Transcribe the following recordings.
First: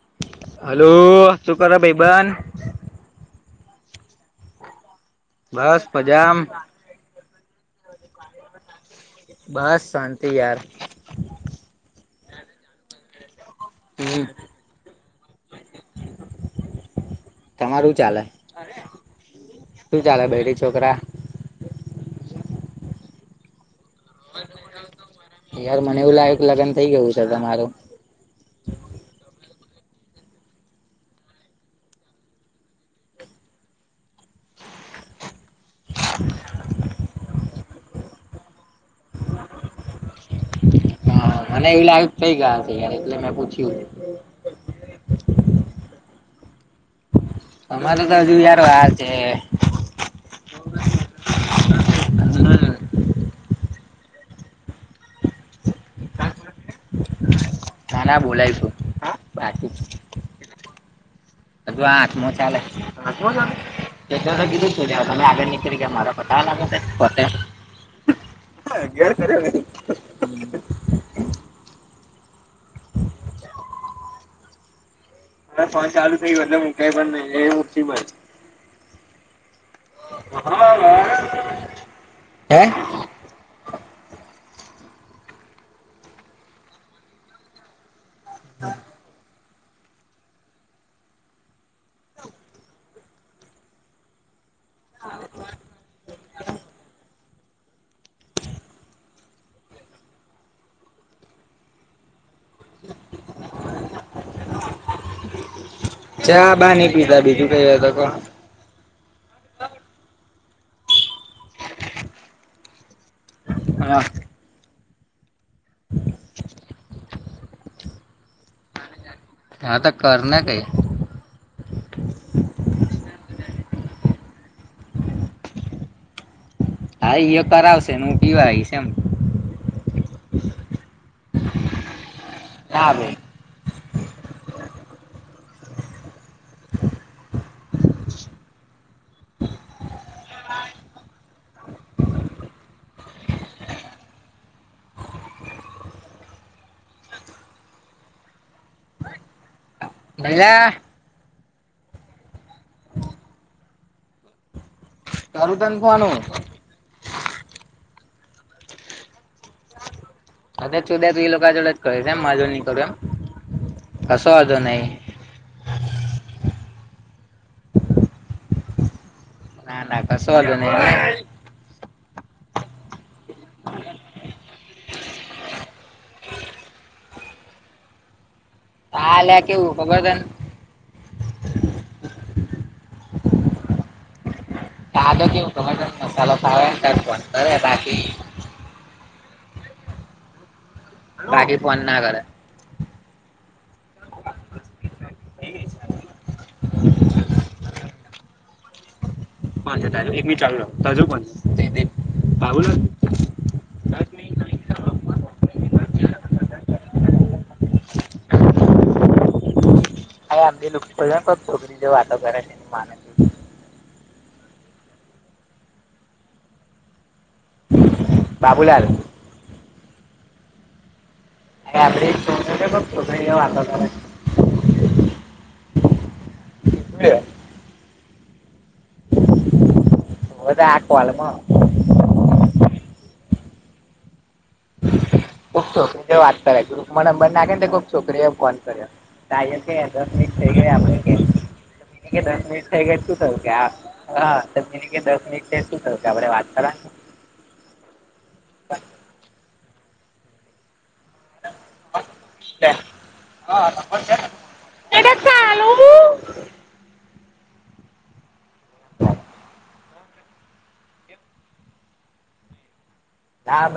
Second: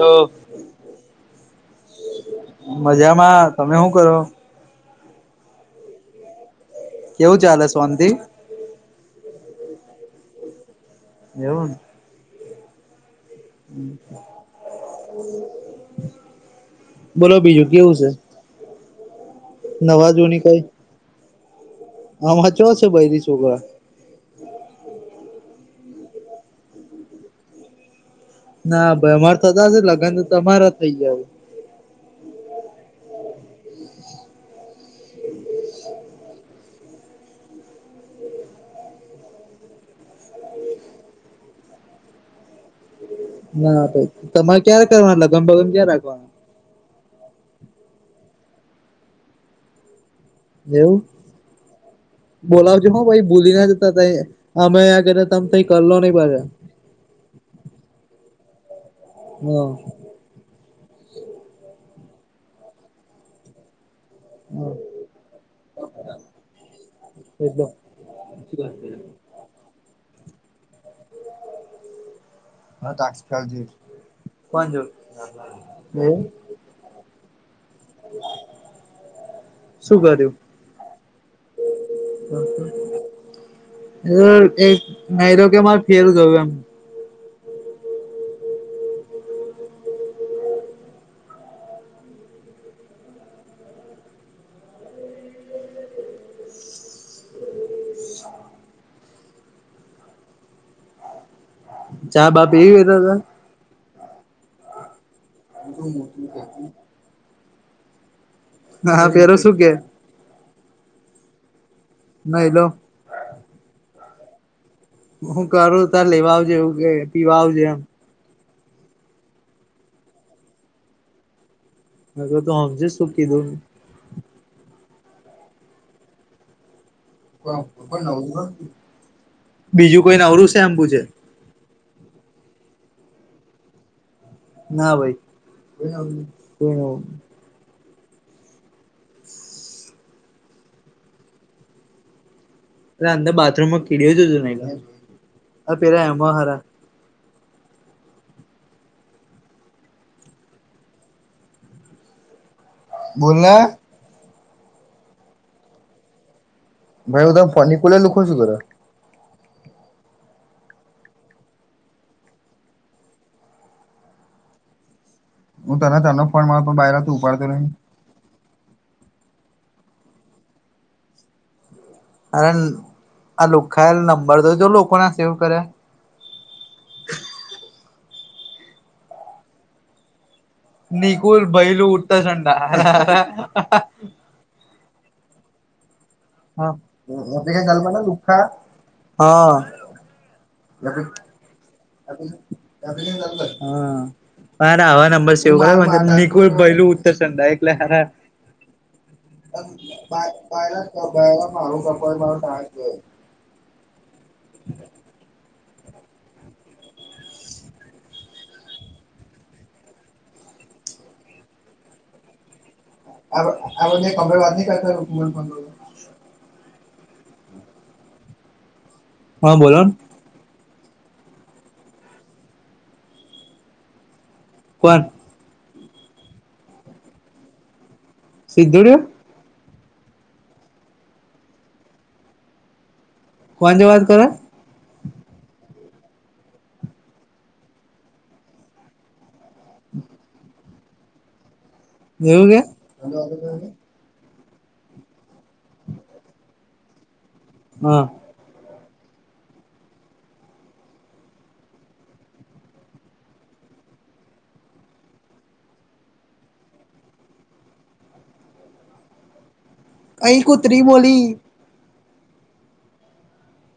તો હલો શું કરો ભાઈબંધ? મજામાં, તમે શું કરો? બસ મજામ. કેવું ચાલે, શાંતિ. બસ, શાંતિ યાર. એવું ને. હમ બોલો, બીજું તમારું કેવું છે? ચાલે શું નવા ચાલે? બૈરી છોકરા. અમારે ચો છે, બૈરી છોકરા. યાર મને એવું લાગે કે, લગ્ન થઇ ગયું છે તમારું. ના ભાઈ અમાર થતા જ હશે, લગ્ન તો તમારા થઈ ગયા છે. હમ. [unintelligible] હા, મને એવી લાગે કઈ ગયા. એટલે મેં પૂછ્યું ના ભાઈ તમારે ક્યારે કરવા, લગમભગ ન ક્યારે રાખવાનું. તમારે તો હજુ યાર વાર છે. એવું. બોલાવજો, હા, ભાઈ, ભૂલી ના જતા તહીં, અમે અહીં ને તમે તહીં કરલો નહી, ભ ના, ના, બોલાયશું. બાકી હમ. હજુ આઠમો ચાલે. એ તો મેં તો કીધું તું, હ, તમે આગળ નીકળી ગયા, મારો પતા લાગે છે પતે. વા હ [inaudible] ગે કરરી [inaudible] હમ. હા, ત ફ જ કોણ જો. મા ફોન ચાલુ થઈ ગયો, એટલે મ કઈ પણ નઈ એ મુતિમાં. શું કર્યું? હે એ એક નહી તો કે, મારે ફેર ગયો એમ. હા. [unintelligible] ચા બાપ એવી હતા. ચા બાની પીધા બીજું કઈ વા. હાા, પેરો શું કે? ન એલો. હા. હું કરું, તે લેવા આવજેવ, પીવા આવજે એમ. આ તો કરને કઈ. હ, તો તો સમજે શું કીધું ને. હા, યો કરાવશે ને, હું પીવા છે એમ. બીજું કોઈ નવરું છે, એમ પૂછેે? હા. ના ભાઈ. અંદર બાથરૂમમાં કીડયો જ હતું નહી, પેલા એમાં હરા. [unintelligible] બોલના. તાલું ત ખવાનું. ભાઈ હ, તમે ફોન કોલ લુખો છું, કર અ તુદા તું એ લોકોડ જ કહે છે, એમ આજો નહી કરું એમ, કસો આજો નહી. હું તને તનો ફ મારતો બહાર તો ઉપાડતો નહીને. ના, ના, કશું વાંધું નહી. અરે આ લુખાયેલ નંબર તો જો લોકોને સેવ કરે. હાલ્યા કેવું ખબર છે ને. નિકુલ બૈલું ઉઠતા સંડા ખદ કેવ ટમટર મસાાલો સવા બાકી હા હા બાકી ફોન ના કરે [unintelligible] અરે હવા નંબર સેવ કર નિકુલ પૈલું ઉત્તર [unintelligible] કોણ છે તારું એક મિનિટ ચાલુ રાખ તાજો કોણ છે દે દે બાબુલાલ [unintelligible] [inaudible] હા આમલી લુક છોકરી જે વાતો કરે છે એ માન કમરવાદ [unintelligible] બાબુલાલ હા બોલો [unintelligible] કોણ સિધુ રે એ તો આકોવાળમાં કોણથી વાત કરે ખુબ છોકરી જે વાત કરે ગ્રુપમાં નંબર નાખે ને ખુક છોકરીએ ફોન કરે ત છે દસ મિનિટ થઈ ગયા આપણે કે કે દસ મિનિટ થઈ ગ શું થયું કે દસ મિનિટ થ શું થયું કે આપડે વાત કરવા હા [inaudible] [unintelligible] [inaudible] અહી કુત્તરી બોલી નાા આપ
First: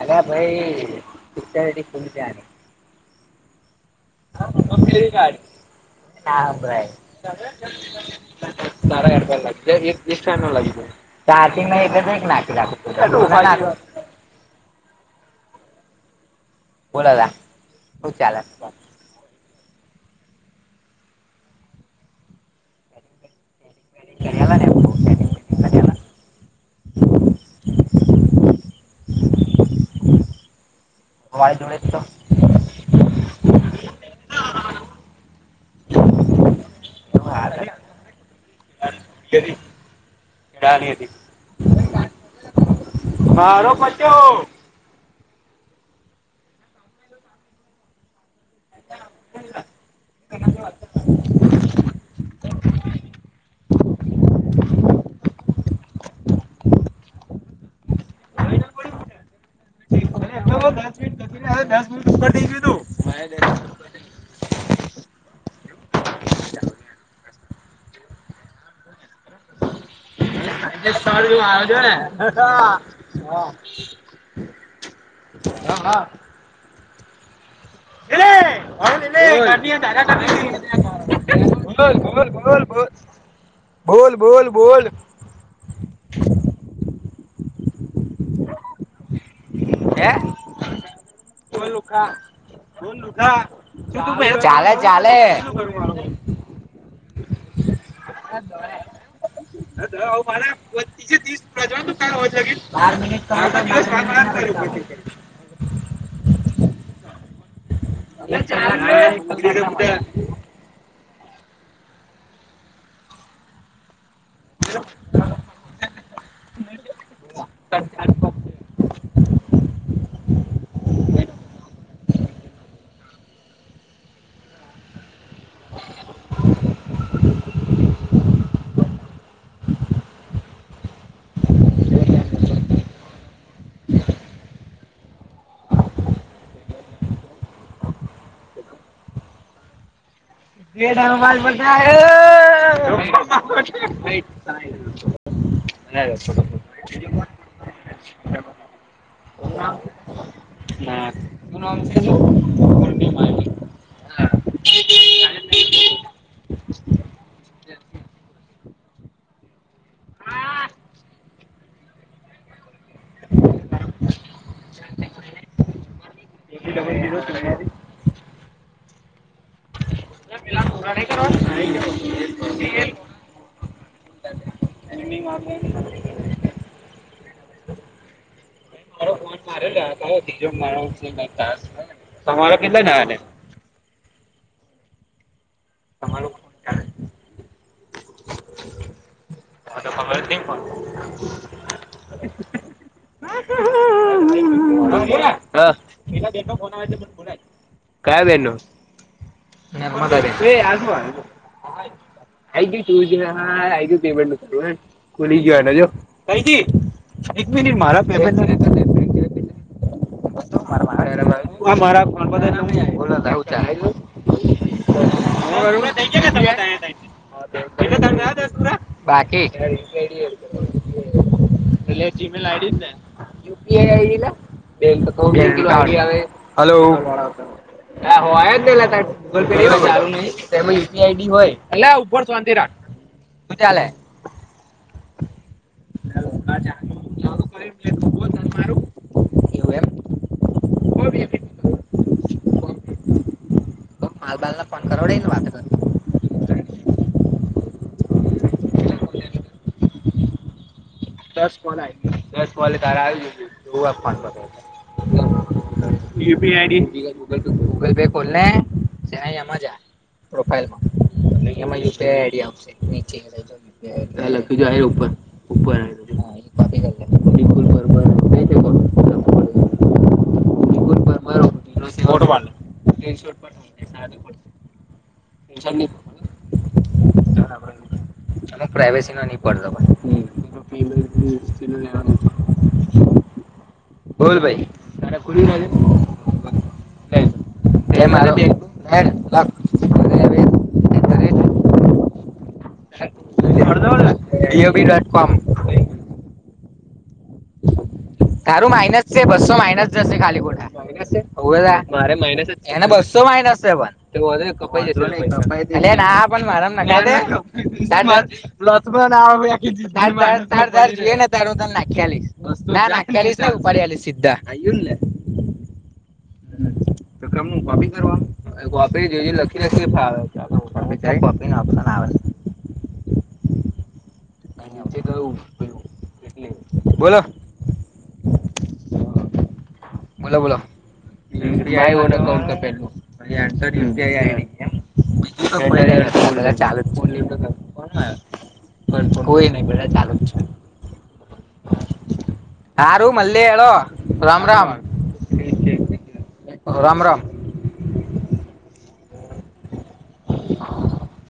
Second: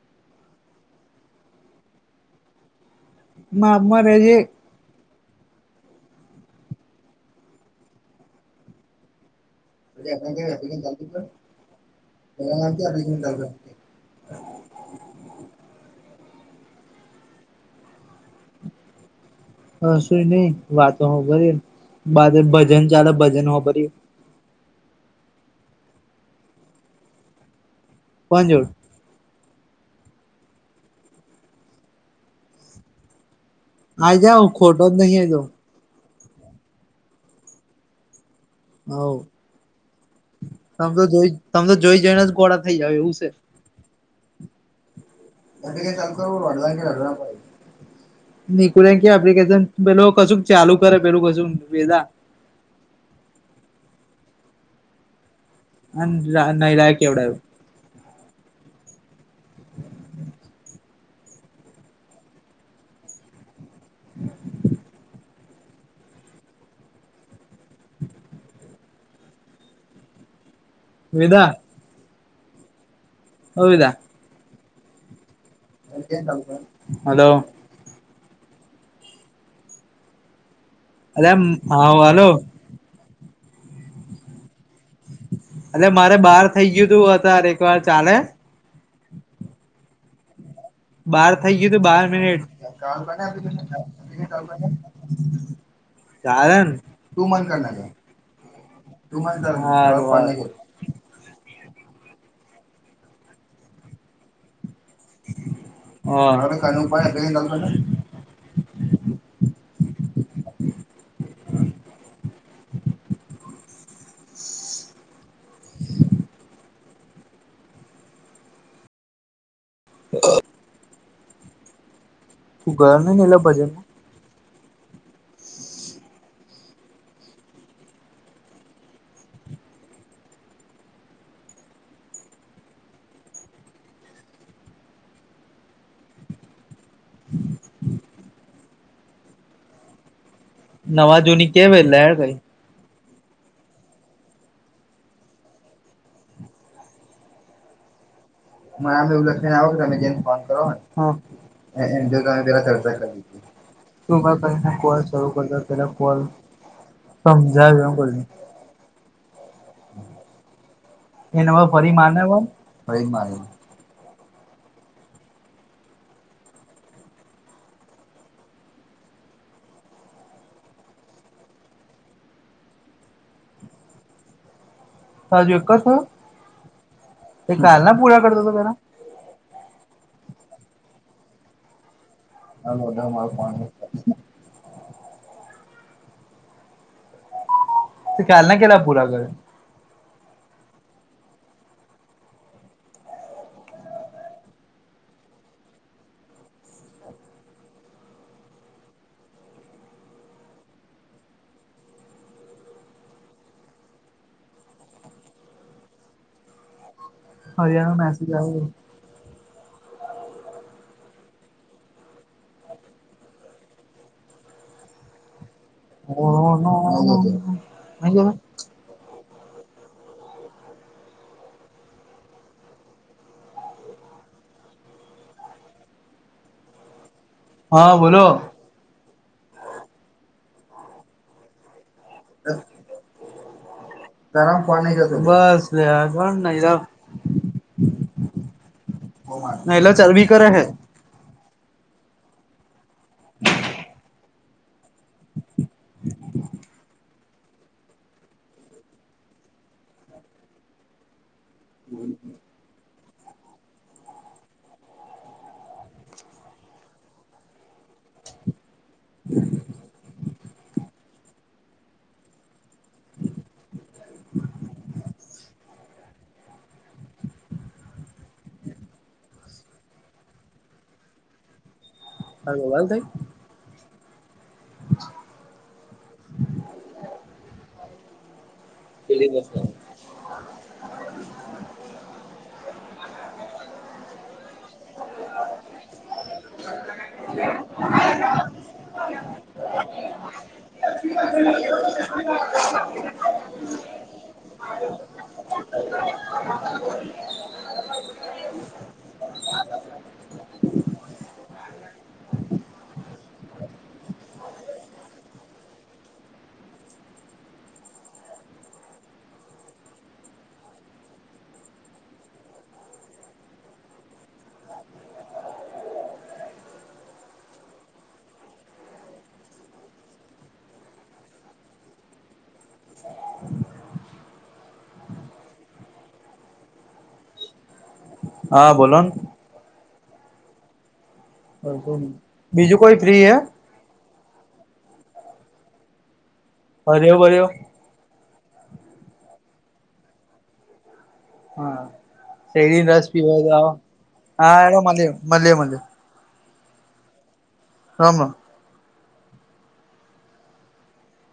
એડા અ ભાઈ ત પમ જ મા માપ મા રેજે [unintelligible] લઈાર એક નાખ નાખ બોલોલા હૂ ચાલે હ સુુંઈ નઈ વાતો હો ભરી બા ભજન ચાલે ભજન હો ભરી [unintelligible] કોણ જોડ તમારે જોડે તો આ જાાવ ખોટો જ નહી આ જા જોડે હ તમ તો જોઈ તમ તો જોઈ જઈને જ ઘોળા થઈ જાવ એવું છે આડો બચો એઠી ચાલ તો ભહળવા નીકુળ ક એપ્લિકેશન પેલ કશું ચાલુ કરે પેલું કશું ભેધા [inaudible] અને નહીરા કે એવડ આવ દ મિનટને દસ મિનટ ઉપર થઈ તુ [unintelligible] [inaudible] સ્થળું વેદા આવ છો ને [unintelligible] ઓ વેદા હા હા હલો એલે [unintelligible] બોલ બોલ અલ્યા બોલ હા હલો બોલ બોલ બોલ બોલ એટ મારે બહાર થઇ ગયું તું અત્યારે એક વાર ચાલે હે બાર થઈ બોલ ગયું તો બાર લુખા મિનિટ. બોલ લુખા શું તું પહેલા- ચાલે, ચાલે. શું કરવું મારું? કારણ. તું મન કર નાખ. મારા ઘરે. [unintelligible] [unintelligible] [unintelligible] [inaudible] [unintelligible] તું ઘર નઈ ગયેલો પછી. [inaudible] [inaudible] નવા જૂની કેવાય એટલે હેડ કઈ [unintelligible] મને આમે એવું લખીને આવો કે તમે ક ફોર્મ કરો નામ ને છે એમ જો શું? તમે પેલા ચર્ચા કરી. તું કને કોલ શરૂ કરતા પેલા કોલ સમજાવ એમ કરી. હા. એના વા ફરી માને ફરી મારે. [unintelligible] કેમ ભીલાડ ઉઘરાણી કરવા. સાજુ એક છ તે કાલ ના પૂરા કરતો તો તરા. મારો ફોન મારેલો તીજો મા ટાસ્ક તમારો કેટલા જણા છે. તમા લોકો તે કાલના ના કેલા પુરા કરે. મને તો ખબર જ નઈ પણ. તલા બે [unintelligible] કયા બહેનનુ. એ આ શું આયો. આઈ ગયું હા ગયું પેમેન્ટ ન કરું ખુલી ગયો જો કઈ બી. એક મિનિટ હરિયાનો મારા પેમે મેસેજ આવ્યો [unintelligible] [unintelligible] ઓ નો એટલે હું નો. બાકી એટલે જીમેલ આઇડી ને. યુપી આઈડી લા બે હલો હા અલા બોલો હોય જ ને અલા. ગૂગલ પે ચાલુ નઈ તેમા યુપી આડી હોય અલ્યા ઉપર શોન્તી રાખ શું ચાલે. ગરમ પાણી જ હતું બસ અલ્યા. એવું એમ નઈલા ચરબી કરે હૈ. [unintelligible] [inaudible] તો માલબાલને ફોન કરાવડે ને વાત કર. [inaudible] દસ કોલ આઈ ગ્યા. દસ કોલ તાર આવી ગયા. હું એ ફોન લાગવું. યુપીઆઈડી ગૂગલ પે ખોલલે એમાં જા. પ્રોફાઈલમાં ને એમાં ઉપીઆઈડી આવશે નીચે. લખી જો આ ઉપર ઉપર. [unintelligible] [unintelligible] ફોટુ પાડ સ્ક્રેઇનશોટ પાડ. [unintelligible] અમે પ્રાઈવેસી ના નની પડ બોલ ભાઈ [unintelligible] [inaudible] તારું માઇનસ છે બસો માઇનસ જશે ખાલી કોઠા માસ છે મારે માઇનસ એને બસ્સો માઇનસ છે પણ [unintelligible] લથમ ના ને તાર ત [unintelligible] નાખીલી [unintelligible] [unintelligible] [unintelligible] [inaudible] બોલો હા બોલોન બોલો બોલો ન કઉન્ટ પેન બીજું કોઈ ફ્રી હે હર્યો બર્યો [unintelligible] બ કોઈ નહી બધા ચાલુ જ છે. હા શેડી રસ હારું મલીએ પીવા હેડો રામ હા રામ એ મળ મળલ મળ રામ રામ રામ રામ [inaudible]